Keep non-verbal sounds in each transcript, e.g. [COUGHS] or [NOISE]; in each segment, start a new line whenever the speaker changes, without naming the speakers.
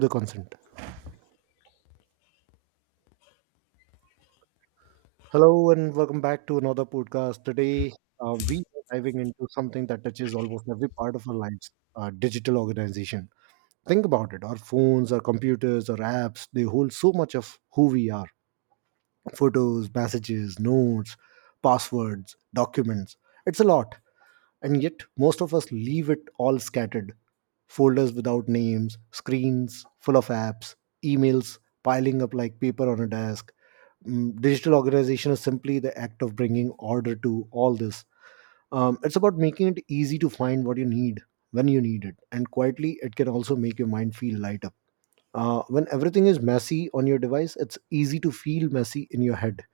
The consent. Hello and welcome back to another podcast. Today, we are diving into something that touches almost every part of our lives, digital organization. Think about it, our phones, our computers, our apps, they hold so much of who we are, photos, messages, notes, passwords, documents. It's a lot. And yet, most of us leave it all scattered, folders without names, screens full of apps, emails piling up like paper on a desk. Digital organization is simply the act of bringing order to all this. It's about making it easy to find what you need when you need it, and quietly, it can also make your mind feel light up. When everything is messy on your device, it's easy to feel messy in your head.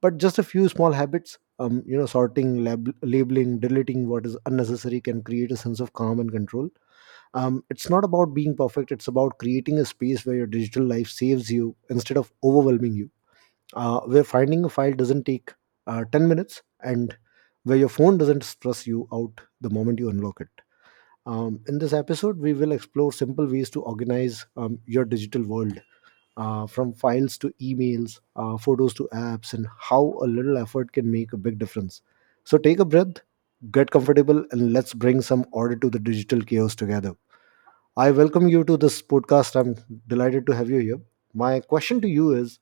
But just a few small habits, sorting, labeling, deleting what is unnecessary can create a sense of calm and control. It's not about being perfect, it's about creating a space where your digital life saves you instead of overwhelming you, where finding a file doesn't take 10 minutes, and where your phone doesn't stress you out the moment you unlock it. In this episode, we will explore simple ways to organize your digital world, from files to emails, photos to apps, and how a little effort can make a big difference. So take a breath, get comfortable, and let's bring some order to the digital chaos together. I welcome you to this podcast. I'm delighted to have you here. My question to you is,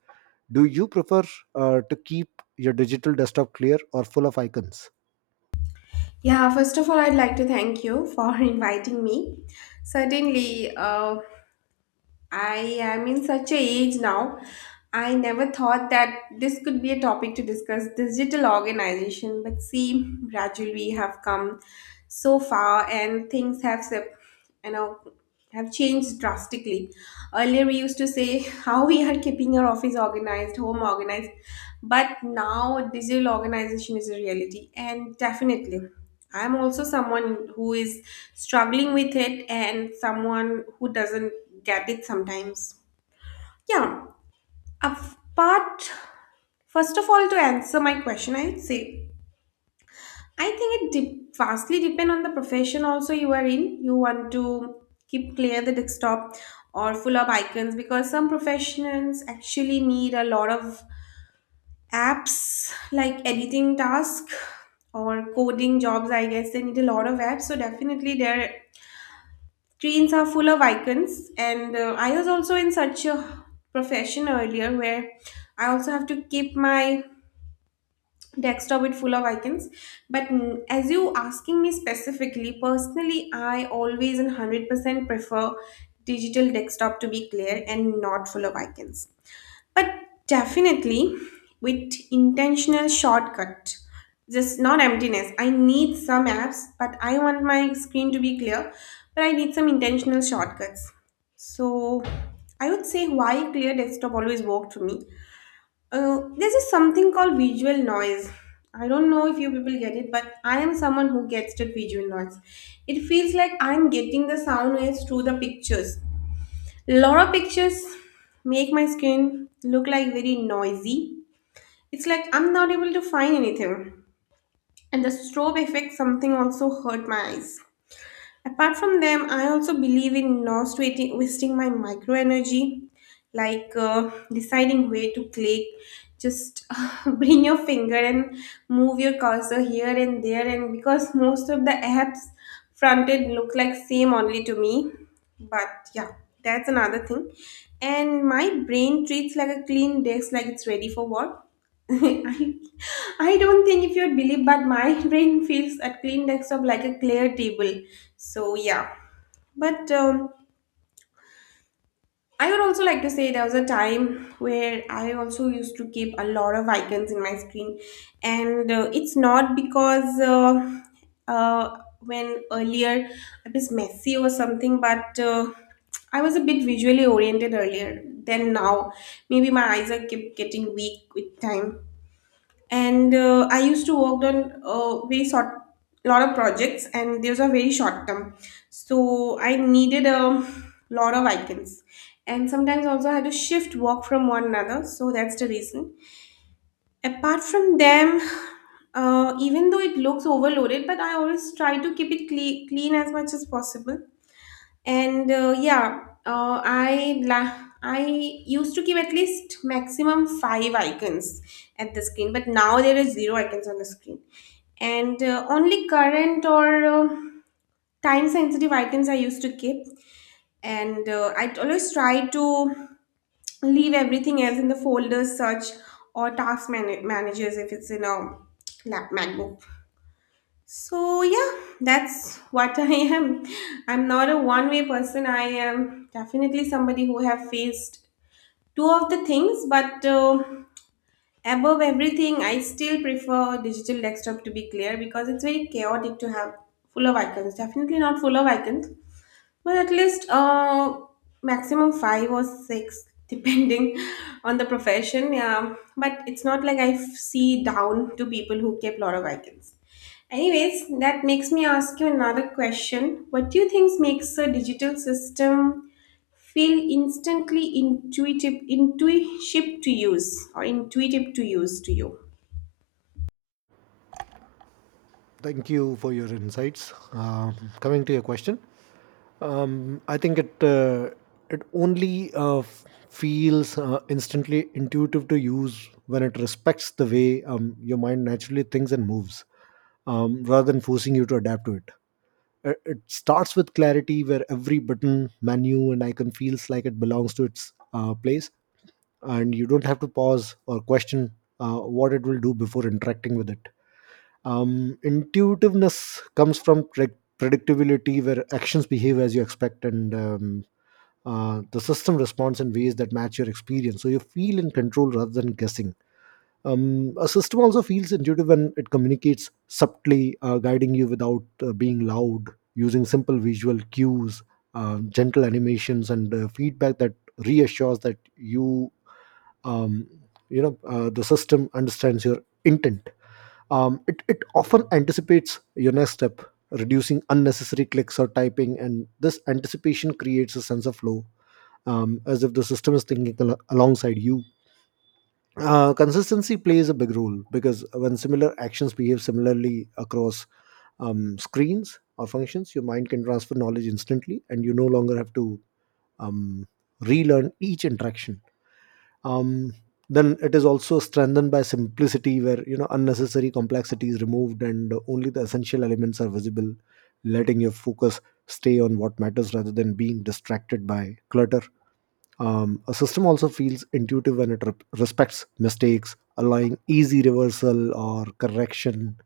do you prefer to keep your digital desktop clear or full of icons?
Yeah, first of all, I'd like to thank you for [LAUGHS] inviting me. Certainly, I am in such a age now. I never thought that this could be a topic to discuss digital organization, but see, gradually we have come so far, and things have, sep- you know, have changed drastically. Earlier, we used to say [LAUGHS] how we are keeping our office organized, home organized, but now digital organization is a reality, and definitely. I'm also someone who is struggling with it and someone who doesn't get it sometimes. Yeah, apart, first of all, to answer my question, I would say I think it vastly depend on the profession also you are in. You want to keep clear the desktop or full of icons, because some professionals actually need a lot of apps, like editing task or coding jobs. I guess they need a lot of apps, so definitely their trains are full of icons. And I was also in such a profession earlier where I also have to keep my desktop with full of icons. But as you asking me specifically, personally, I always and 100% prefer digital desktop to be clear and not full of icons. But definitely with intentional shortcut. Just not emptiness. I need some apps, but I want my screen to be clear. But I need some intentional shortcuts. So I would say why clear desktop always worked for me. This is something called visual noise. I don't know if you people get it, but I am someone who gets the visual noise. It feels like I'm getting the sound waves through the pictures. Lot of pictures make my skin look like very noisy. It's like I'm not able to find anything. And the strobe effect something also hurt my eyes. Apart from them, I also believe in not waiting, wasting my micro energy, like deciding where to click. Just [LAUGHS] bring your finger and move your cursor here and there, and because most of the apps fronted look like same only to me. But yeah, that's another thing. And my brain treats like a clean desk, like it's ready for work. [LAUGHS] I, I don't think if you'd believe, but my [LAUGHS] brain feels a clean desktop like a clear table. So yeah, but I would also like to say there was a time where I also used to keep a lot of icons in my screen, and it's not because when earlier I was messy or something, but I was a bit visually oriented earlier than now. Maybe my eyes are keep getting weak with time, and I used to work on a very short lot of projects, and those are very short term, so I needed a lot of icons. And sometimes also I had to shift work from one another, so that's the reason. Apart from them, even though it looks overloaded, but I always try to keep it clean as much as possible. And yeah, I used to keep at least maximum five icons at the screen, but now there is zero icons on the screen. And only current or time sensitive items I used to keep. And I always try to leave everything else in the folders search or task managers if it's in a lap macbook. So yeah, that's what [LAUGHS] I am. I'm not a one-way person. I am definitely somebody who have faced two of the things, but above everything, I still prefer digital desktop to be clear because it's very chaotic to have full of icons. Definitely not full of icons, but at least maximum five or six depending [LAUGHS] on the profession. Yeah, but it's not like I see down to people who keep lot of icons. Anyways, that makes me ask you another question. What do you think makes a digital system feel instantly intuitive to use, or intuitive to use, to you?
Thank you for your insights. Coming to your question, I think it only feels instantly intuitive to use when it respects the way your mind naturally thinks and moves, rather than forcing you to adapt to it. It starts with clarity where every button, menu and icon feels like it belongs to its place, and you don't have to pause or question what it will do before interacting with it. Intuitiveness comes from predictability where actions behave as you expect, and the system responds in ways that match your experience so you feel in control rather than guessing. A system also feels intuitive when it communicates subtly, guiding you without being loud, using simple visual cues, gentle animations, and feedback that reassures um, you the system understands your intent. It often anticipates your next step, reducing unnecessary clicks or typing, and this anticipation creates a sense of flow, as if the system is thinking alongside you. Consistency plays a big role because when similar actions behave similarly across screens or functions, your mind can transfer knowledge instantly, and you no longer have to um, relearn each interaction. Um, then it is also strengthened by simplicity, where you know unnecessary complexity is removed, and only the essential elements are visible, letting your focus stay on what matters rather than being distracted by clutter. A system also feels intuitive when it respects mistakes, allowing easy reversal or correction.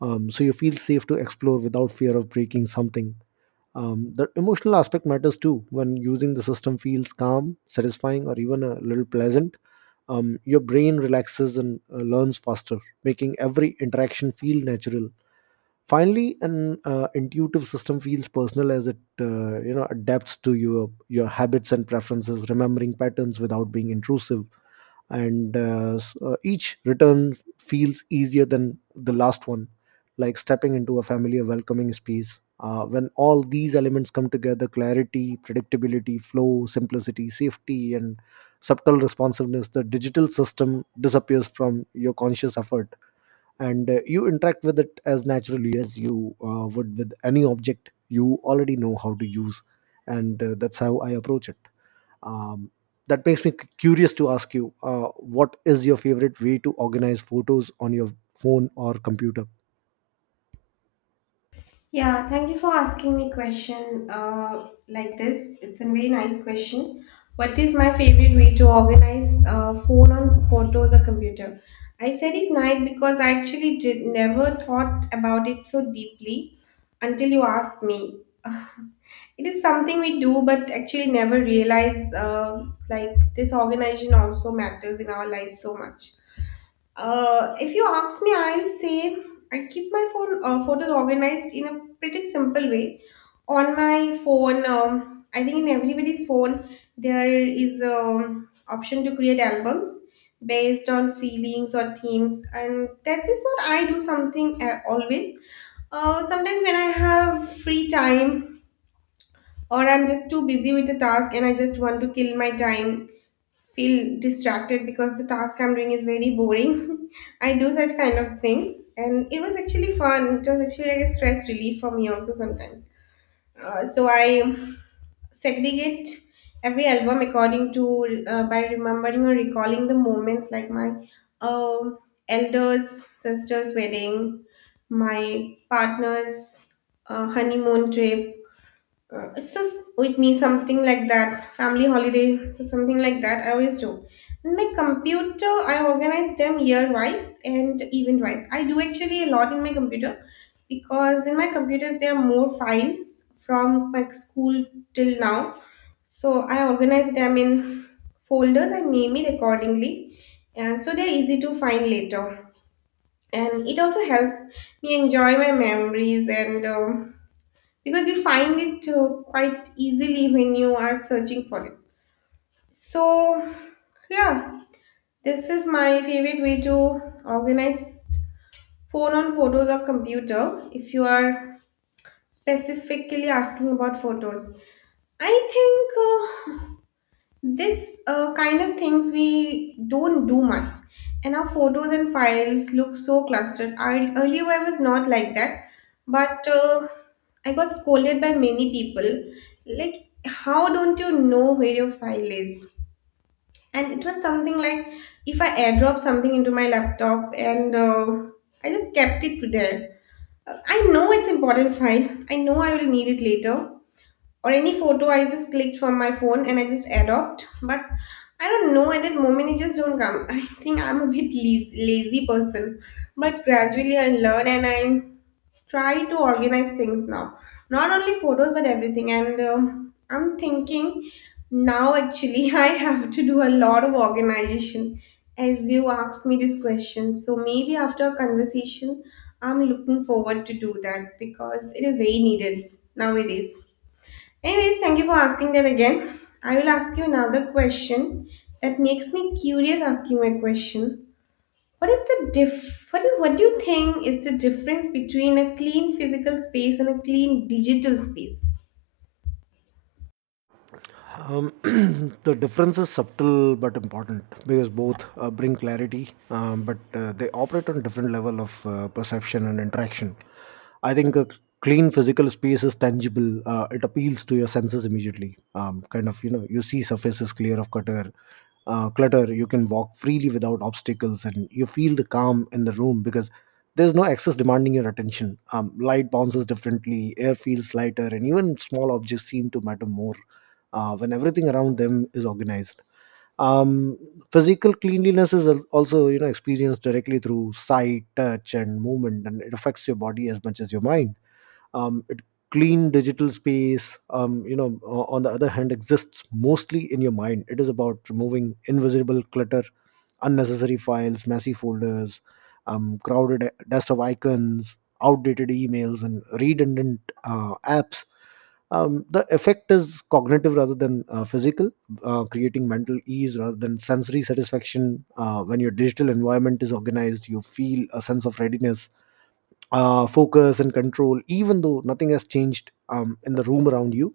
So you feel safe to explore without fear of breaking something. The emotional aspect matters too. When using the system feels calm, satisfying, or even a little pleasant, your brain relaxes and learns faster, making every interaction feel natural. Finally, an intuitive system feels personal as it, you know, adapts to your habits and preferences, remembering patterns without being intrusive. And s- each return feels easier than the last one, like stepping into a familiar, welcoming space. When all these elements come together, clarity, predictability, flow, simplicity, safety, and subtle responsiveness, the digital system disappears from your conscious effort, and you interact with it as naturally as you would with any object you already know how to use. And That's how I approach it. um, that makes me curious to ask you, what is your favorite way to organize photos on your phone or computer?
Yeah, thank you for asking me question like this. It's a very nice question. What is my favorite way to organize phone on photos or computer? I said Ignite because I actually did never thought about it so deeply until you asked me. [SIGHS] [LAUGHS] It is something we do, but actually never realize like this organization also matters in our life so much. If you ask me, I'll say I keep my phone photos organized in a pretty simple way. On my phone, I think in everybody's phone there is an option to create albums based on feelings or themes, and that is not I do something always. Sometimes when I have free time or I'm just too busy with the task and I just want to kill my time, feel distracted because the task I'm doing is very boring. [LAUGHS] I do such kind of things, and it was actually fun. It was actually like a stress relief for me also sometimes. So I segregate every album according to by remembering or recalling the moments, like my um elders sister's wedding, my partner's honeymoon trip, so with me something like that, family holiday, so something like that I always do. In my computer, I organize them year wise and event wise. I do actually a lot in my computer because in my computers there are more files from my school till now. So I organize them in folders and name it accordingly, and so they're easy to find later. And it also helps me enjoy my memories. And because you find it quite easily when you are searching for it. So, yeah, this is my favorite way to organize phone on photos or computer if you are specifically asking about photos. I think this kind of things we don't do much, and our photos and files look so clustered. Earlier, I was not like that, but I got scolded by many people. Like, how don't you know where your file is? And it was something like if I airdrop something into my laptop, and I just kept it there. I know it's important file. I know I will need it later, or any photo I just clicked from my phone and I just adopt. But I don't know at that moment it just don't come. [LAUGHS] I think I'm a bit lazy person, but gradually I learn and I try to organize things now. Not only photos but everything. And I'm thinking now actually [LAUGHS] I have to do a lot of organization as you asked me this question. So maybe after a conversation, I'm looking forward to do that because it is very needed nowadays. Anyways, thank you for asking that again. I will ask you another question that makes me curious asking my question. What is the diff What do you think is the difference between a clean physical space and a clean digital space?
Um, [CLEARS THROAT] the difference is subtle but important because both bring clarity, but they operate on different level of perception and interaction. I think a clean physical space is tangible. It appeals to your senses immediately. Kind of, you know, you see surfaces clear of clutter. You can walk freely without obstacles, and you feel the calm in the room because there's no excess demanding your attention. Light bounces differently, air feels lighter, and even small objects seem to matter more when everything around them is organized. Um, Physical cleanliness is also, you know, experienced directly through sight, touch, and movement, and it affects your body as much as your mind. It clean digital space, you know, on the other hand, exists mostly in your mind. It is about removing invisible clutter, unnecessary files, messy folders, crowded dust of icons, outdated emails, and redundant apps. The effect is cognitive rather than physical, creating mental ease rather than sensory satisfaction. When your digital environment is organized, you feel a sense of readiness, focus, and control, even though nothing has changed in the room around you.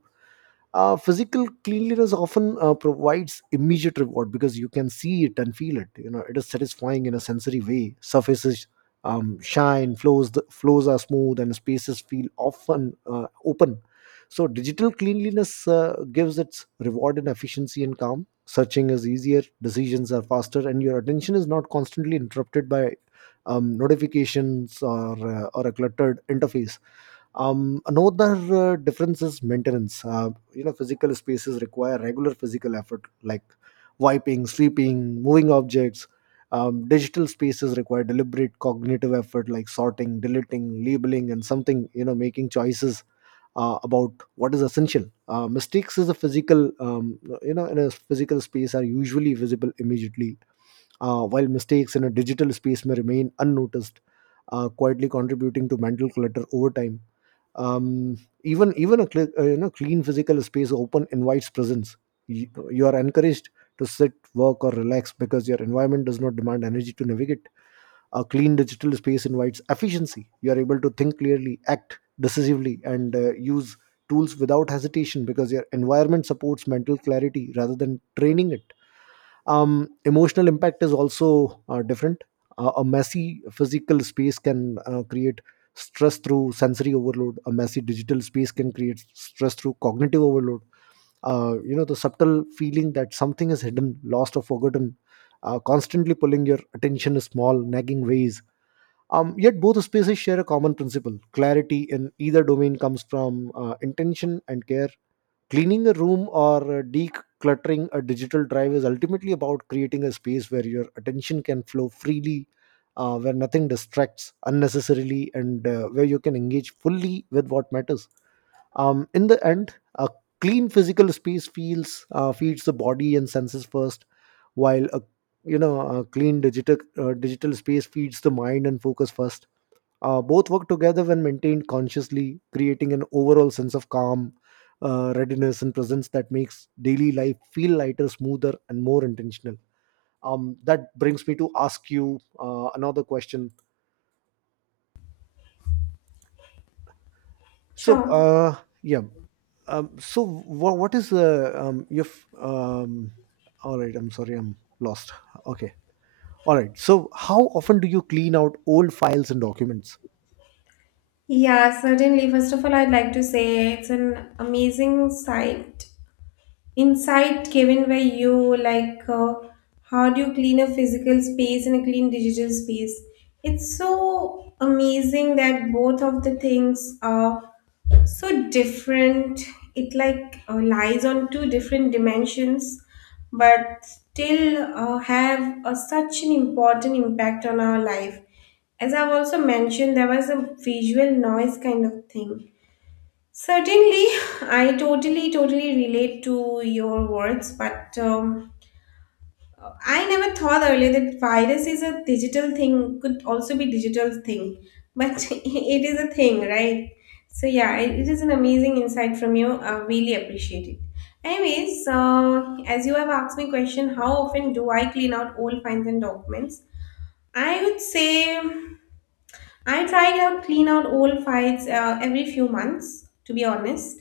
Physical cleanliness often provides immediate reward because you can see it and feel it. You know, it is satisfying in a sensory way: surfaces shine, flows are smooth, and spaces feel often open. So digital cleanliness gives its reward in efficiency and calm. Searching is easier, decisions are faster, and your attention is not constantly interrupted by notifications or a cluttered interface. Another difference is maintenance. You know, physical spaces require regular physical effort, like wiping, sweeping, moving objects. Digital spaces require deliberate cognitive effort, like sorting, deleting, labeling, and something, you know, making choices about what is essential. Mistakes is a physical, you know, in a physical space are usually visible immediately, while mistakes in a digital space may remain unnoticed, quietly contributing to mental clutter over time. Um, even even a you know, clean physical space open invites presence. You are encouraged to sit, work or relax because your environment does not demand energy to navigate. A clean digital space invites efficiency. You are able to think clearly, act decisively, and use tools without hesitation because your environment supports mental clarity rather than training it. Emotional impact is also different. A messy physical space can create stress through sensory overload. A messy digital space can create stress through cognitive overload. You know, the subtle feeling that something is hidden, lost, or forgotten, constantly pulling your attention in small, nagging ways. Yet both spaces share a common principle: clarity in either domain comes from intention and care. Cleaning the room or decluttering a digital drive is ultimately about creating a space where your attention can flow freely, where nothing distracts unnecessarily, and where you can engage fully with what matters. In the end, a clean physical space feels feeds the body and senses first, while a, you know, a clean digital space feeds the mind and focus first. Both work together when maintained consciously, creating an overall sense of calm, readiness, and presence that makes daily life feel lighter, smoother, and more intentional. That brings me to ask you another question. So,
Sure.
uh, yeah. So, wha what is your? F- Um, all right. I'm sorry. I'm lost. Okay. All right. So, how often do you clean out old files and documents?
Yeah, certainly. First of all, I'd like to say it's an amazing sight inside, Kevin, where you like how do you clean a physical space and a clean digital space? It's so amazing that both of the things are so different. It like lies on two different dimensions, but still have such an important impact on our life. As I've also mentioned, there was a visual noise kind of thing. Certainly, I totally, totally relate to your words, but I never thought earlier that virus is a digital thing, could also be digital thing, but [LAUGHS] it is a thing, right? So yeah, it is an amazing insight from you. I really appreciate it. Anyways, as you have asked me question, how often do I clean out old files and documents? I would say I try out clean out old files every few months, to be honest,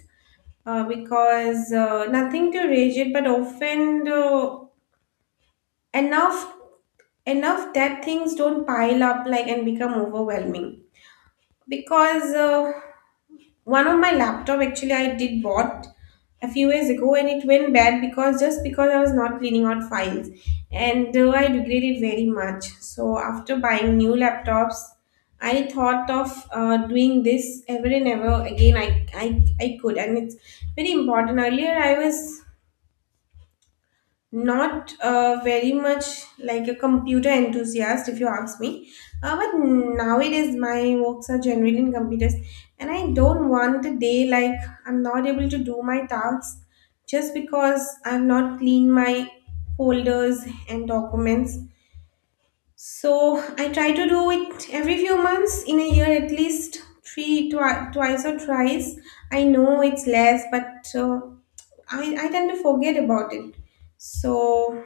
because nothing too rigid, but often enough enough that things don't pile up like and become overwhelming. Because one of my laptop actually I did bought a few years ago, and it went bad because just because I was not cleaning out files, and I regret it very much. So after buying new laptops, I thought of doing this ever and ever again. I could and it's very important. Earlier I was not very much like a computer enthusiast, if you ask me. But nowadays, my works are generally in computers, and I don't want a day like I'm not able to do my tasks just because I've not cleaned my folders and documents. So I try to do it every few months in a year at least three twice or thrice. I know it's less, but I tend to forget about it. So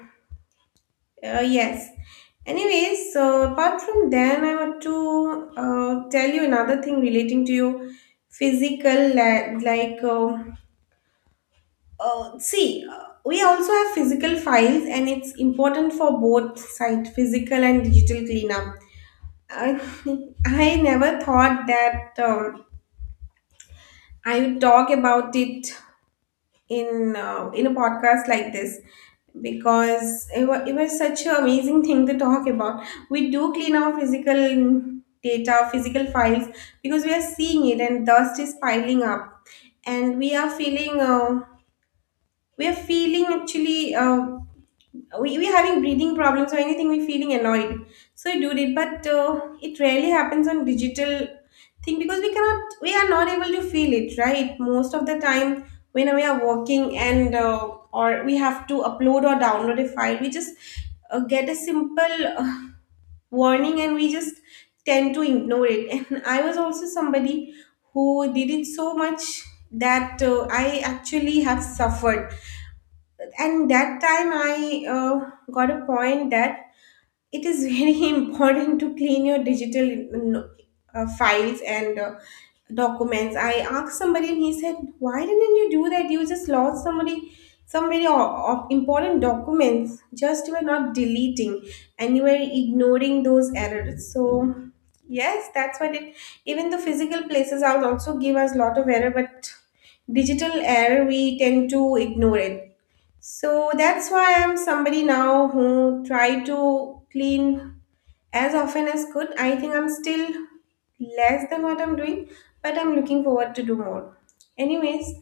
uh, yes. Anyways, so apart from then, I want to tell you another thing relating to your physical, like, see, we also have physical files, and it's important for both side physical and digital cleanup. I, [LAUGHS] I never thought that I would talk about it in a podcast like this because it was such an amazing thing to talk about. We do clean our physical data, physical files, because we are seeing it and dust is piling up, and we are feeling actually, we having breathing problems or anything, we feeling annoyed, so we do it. But it rarely happens on digital thing because we are not able to feel it, right, most of the time when we are working. And or we have to upload or download a file, we just get a simple warning and we just tend to ignore it. [LAUGHS] And I was also somebody who did it so much that I actually have suffered. And that time I got a point that it is [LAUGHS] very important to clean your digital mm, files and documents. I asked somebody and he said, why didn't you do that? You just lost somebody some very important documents just you were not deleting and you were ignoring those errors. So yes, that's what it. Even the physical places are also give us lot of error, but digital error we tend to ignore it. So that's why I'm somebody now who try to clean as often as could. I think I'm still less than what I'm doing, but I'm looking forward to do more. Anyways,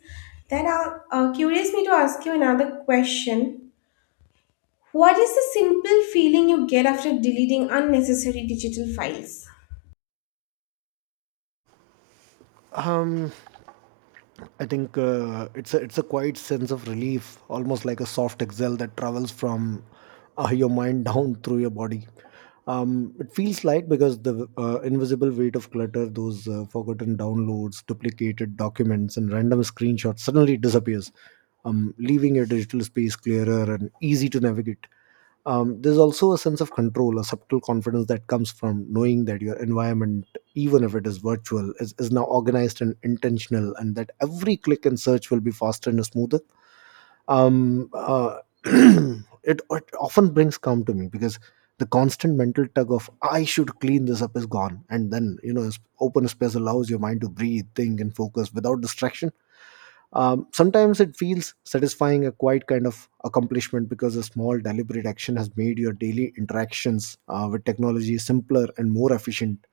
that curious me to ask you another question. What is the simple feeling you get after deleting unnecessary digital files?
Um, I think it's a quiet sense of relief, almost like a soft exhale that travels from your mind [LAUGHS] down through your body. It feels light because the invisible weight of clutter, those forgotten downloads, duplicated documents, and random screenshots suddenly disappears, leaving your digital space clearer and easy to navigate. There's also a sense of control, a subtle confidence that comes from knowing that your environment, even if it is virtual, is now organized and intentional, and that every click and search will be faster and smoother. Um, uh, [CLEARS THROAT] it often brings calm to me because the constant mental tug of "I should clean this up" is gone, and then, you know, open space allows your mind to breathe, think, and focus without distraction. Sometimes it feels satisfying, a quiet kind of accomplishment because a small deliberate action has made your daily interactions with technology simpler and more efficient.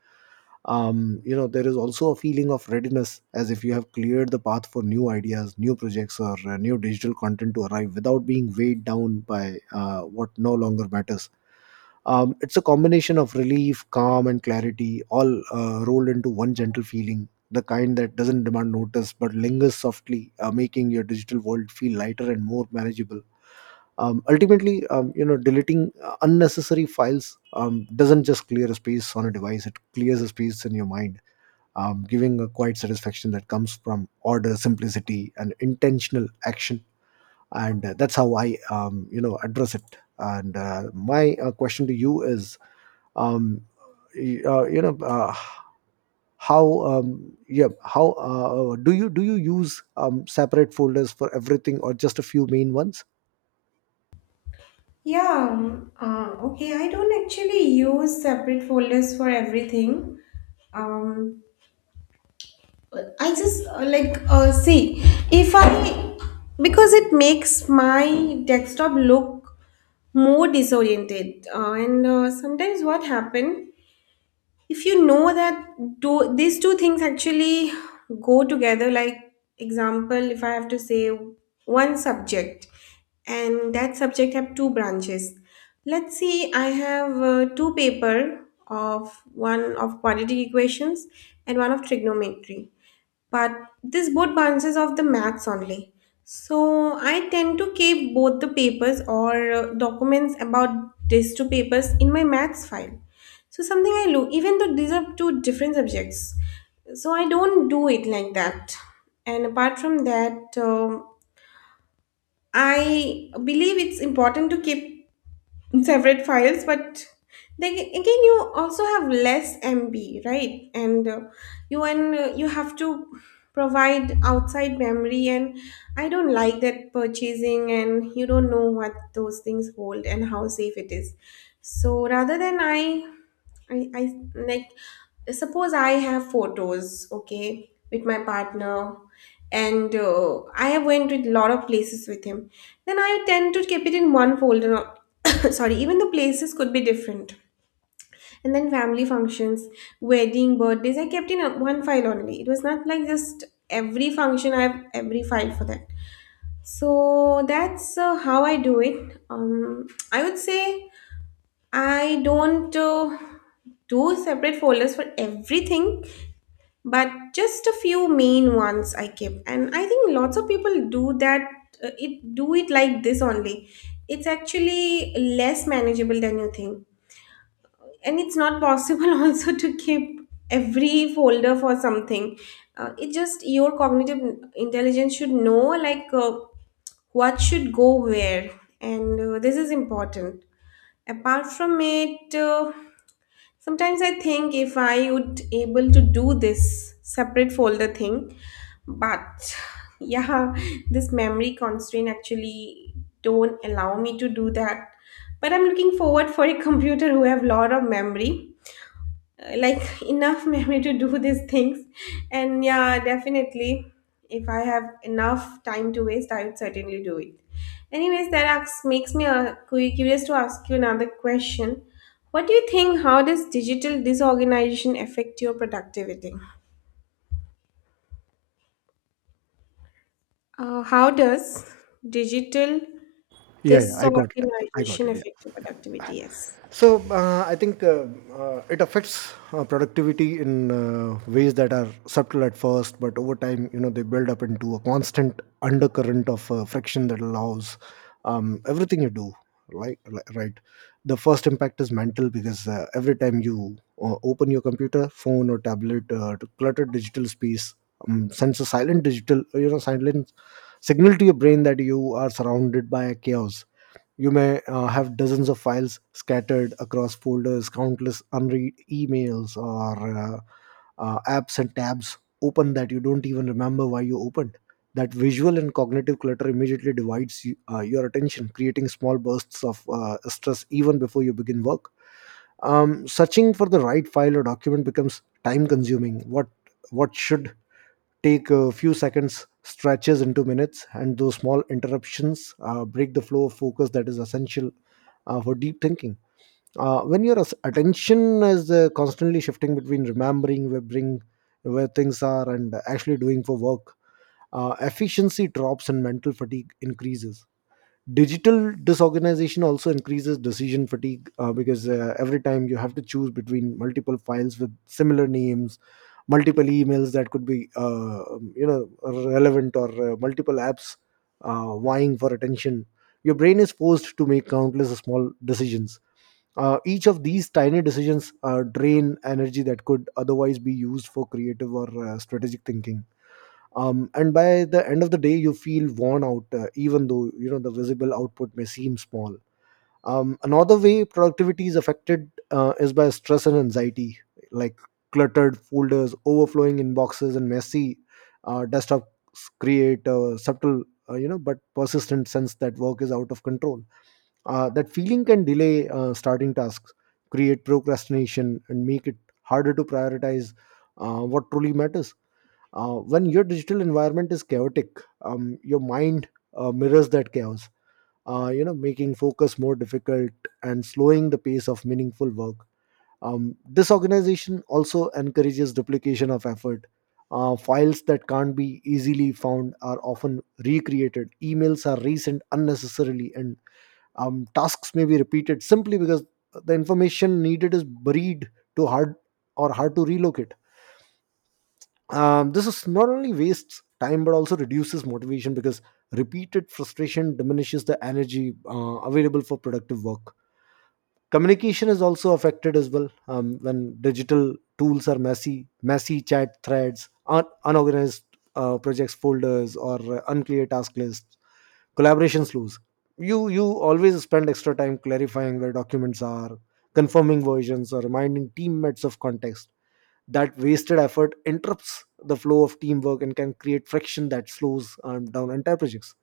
Um, there is also a feeling of readiness, as if you have cleared the path for new ideas, new projects, or new digital content to arrive without being weighed down by what no longer matters. It's a combination of relief, calm, and clarity, all rolled into one gentle feeling, the kind that doesn't demand notice but lingers softly, making your digital world feel lighter and more manageable. Ultimately, deleting unnecessary files doesn't just clear a space on a device, it clears a space in your mind, giving a quiet satisfaction that comes from order, simplicity, and intentional action. And that's how I address it. And my question to you is, um, y- uh, you know, uh, how, how do you use separate folders for everything, or just a few main ones?
Yeah, okay. I don't actually use separate folders for everything. Um, I just like see, if I, because it makes my desktop look more disoriented and sometimes what happen if you know that do these two things actually go together, like example, if I have to say one subject and that subject have two branches, let's see, I have two paper, of one of quadratic equations and one of trigonometry, but this board bounces off the max only. So I tend to keep both the papers or documents about these two papers in my maths file, so something I look, even though these are two different subjects. So I don't do it like that. And apart from that, I believe it's important to keep separate files, but they again, you also have less MB, right? And you have to provide outside memory, and I don't like that purchasing, and you don't know what those things hold and how safe it is. So rather than I, I like, suppose I have photos, okay, with my partner, and I have went to a lot of places with him. Then I tend to keep it in one folder. Not- [COUGHS] Sorry, even the places could be different. And then family functions, wedding, birthdays, I kept in one file only. It was not like just every function I have every file for that. So that's how I do it. I would say I don't do separate folders for everything, but just a few main ones I keep. And I think lots of people do that. It do it like this only. It's actually less manageable than you think, and it's not possible [LAUGHS] also to keep every folder for something. It just your cognitive intelligence should know like what should go where. And this is important. Apart from it, sometimes I think if I would able to do this separate folder thing, but yeah, this memory constraint actually don't allow me to do that. But I'm looking forward for a [LAUGHS] computer who have lot of memory, like enough memory to do these things. And yeah, definitely, if I have enough time to waste, I would certainly do it. Anyways, that asks, makes me curious to ask you another question. What do you think, how does digital disorganization affect your productivity? How does digital
Yeah, yeah, I got it. I got
disorganization
it.
affect
Yeah.
your productivity Yes,
So I think it affects productivity in ways that are subtle at first, but over time, you know, they build up into a constant undercurrent of friction that allows everything you do. Right. The first impact is mental, because every time you open your computer, phone, or tablet to cluttered digital space, sends a silent digital, you know, silent signal to your brain that you are surrounded by chaos. You may have dozens of files scattered across folders, countless unread emails, or apps and tabs open that you don't even remember why you opened. That visual and cognitive clutter immediately divides your attention, creating small bursts of stress even before you begin work. Searching for the right file or document becomes time consuming. What should take a few seconds stretches into minutes, and those small interruptions break the flow of focus that is essential for deep thinking. When your attention is constantly shifting between remembering where bring where things are and actually doing for work, efficiency drops and mental fatigue increases. Digital disorganization also increases decision fatigue, because every time you have to choose between multiple files with similar names, multiple emails that could be relevant, or multiple apps vying for attention, your brain is forced to make countless small decisions. Each of these tiny decisions drain energy that could otherwise be used for creative or strategic thinking. And by the end of the day you feel worn out, even though you know the visible output may seem small. Another way productivity is affected is by stress and anxiety, like cluttered folders, overflowing inboxes, and messy desktops create a subtle, but persistent sense that work is out of control. That feeling can delay starting tasks, create procrastination, and make it harder to prioritize what truly matters. When your digital environment is chaotic, your mind mirrors that chaos, making focus more difficult and slowing the pace of meaningful work. Disorganization also encourages duplication of effort. Files that can't be easily found are often recreated, emails are resent unnecessarily, and tasks may be repeated simply because the information needed is buried, to hard or hard to relocate. This is not only wastes time but also reduces motivation, because repeated frustration diminishes the energy available for productive work. Communication is also affected as well. When digital tools are messy, chat threads unorganized, projects folders, or unclear task lists, collaboration slows. You always spend extra time clarifying where documents are, confirming versions, or reminding teammates of context. That wasted effort interrupts the flow of teamwork and can create friction that slows down entire projects.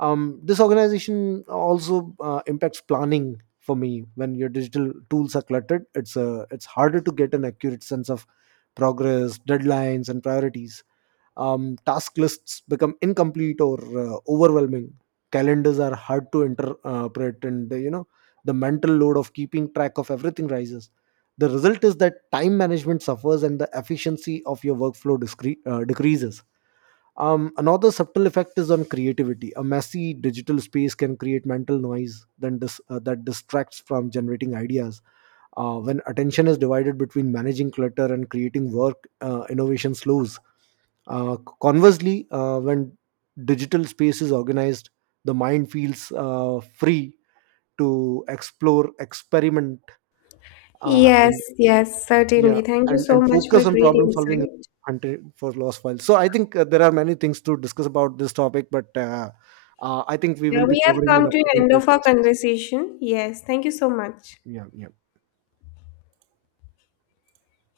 This organization also impacts planning for me. When your digital tools are cluttered, it's harder to get an accurate sense of progress, deadlines, and priorities. Task lists become incomplete or overwhelming, calendars are hard to interpret, and the mental load of keeping track of everything rises. The result is that time management suffers and the efficiency of your workflow decreases. Another subtle effect is on creativity. A messy digital space can create mental noise then that distracts from generating ideas. When attention is divided between managing clutter and creating work, innovation slows. Uh, Conversely, when digital space is organized, the mind feels free to explore, experiment,
yes,
and
yes,
yeah,
certainly, thank you
and
so
and
much for
focus on
great
problem solving and
insight.
hunting for lost files. So I think there are many things to discuss about this topic, but I think we
Yeah,
will be
we have
covering in
come to the
upcoming
end of our
podcasts.
conversation. Yes, thank you so much.
Yeah, yeah.